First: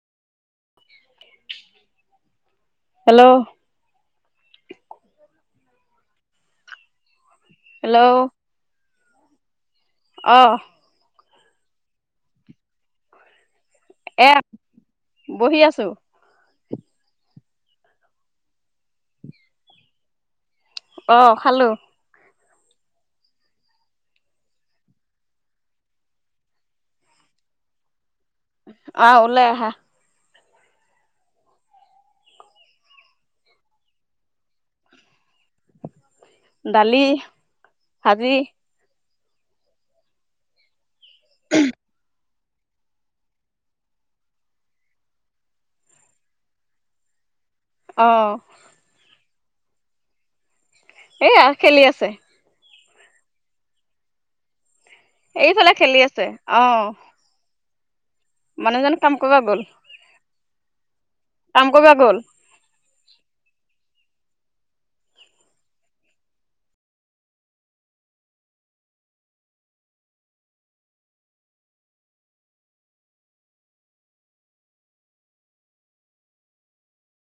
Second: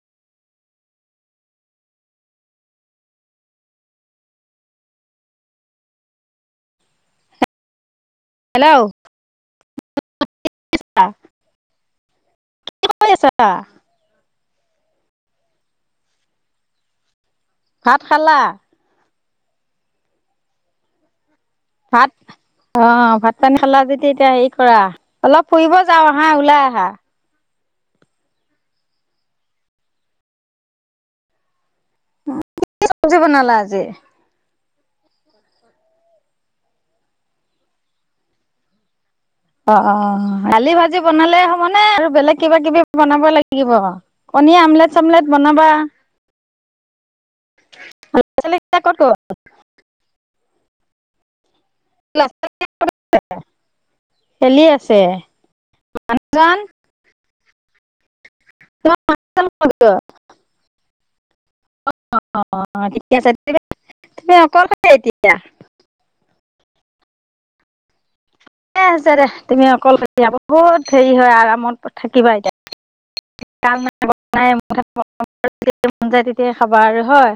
Hello. Hello. Hello. অ'। [unintelligible] কি কৰি আছাঁ? এ, বহি আছোঁ। ভাত খালা? অ', খালোঁ। ভাত। অ', ভাত পানী খালা যদি এতিয়া হেৰি কৰা, অলপ ফুৰিব যাও আহা ওলাই আহা। আ, ওলাই আহা। [unintelligible] বনালা আজি। দালি, ভাজি। অ', অ', দালি ভাজি বনালে হ'ব নে আৰু বেলেগ কিবা কিবি বনাব লাগিব, কণী আমলেট-চামলেট বনাবা। অ'। [unintelligible] ক'ত গ'ল। এইয়া খেলি আছে। [unintelligible] খেলি আছে। এইফালে খেলি আছে জন অ'। মানুহজন কাম কৰিব গ'ল। [inaudible] কাম কৰিব গ'ল। অ', অ' ঠিকে আছে, [unintelligible] তুমি অকলে এতিয়া। ঠিকেই আছে দে তুমি অকলশৰীয়া, বহুত হেৰি হয় আৰামত থাকিবা এতিয়া। কম নাই বন নাই [unintelligible] যেতিয়াই মন যায় তেতিয়াই খাবা আৰু হয়।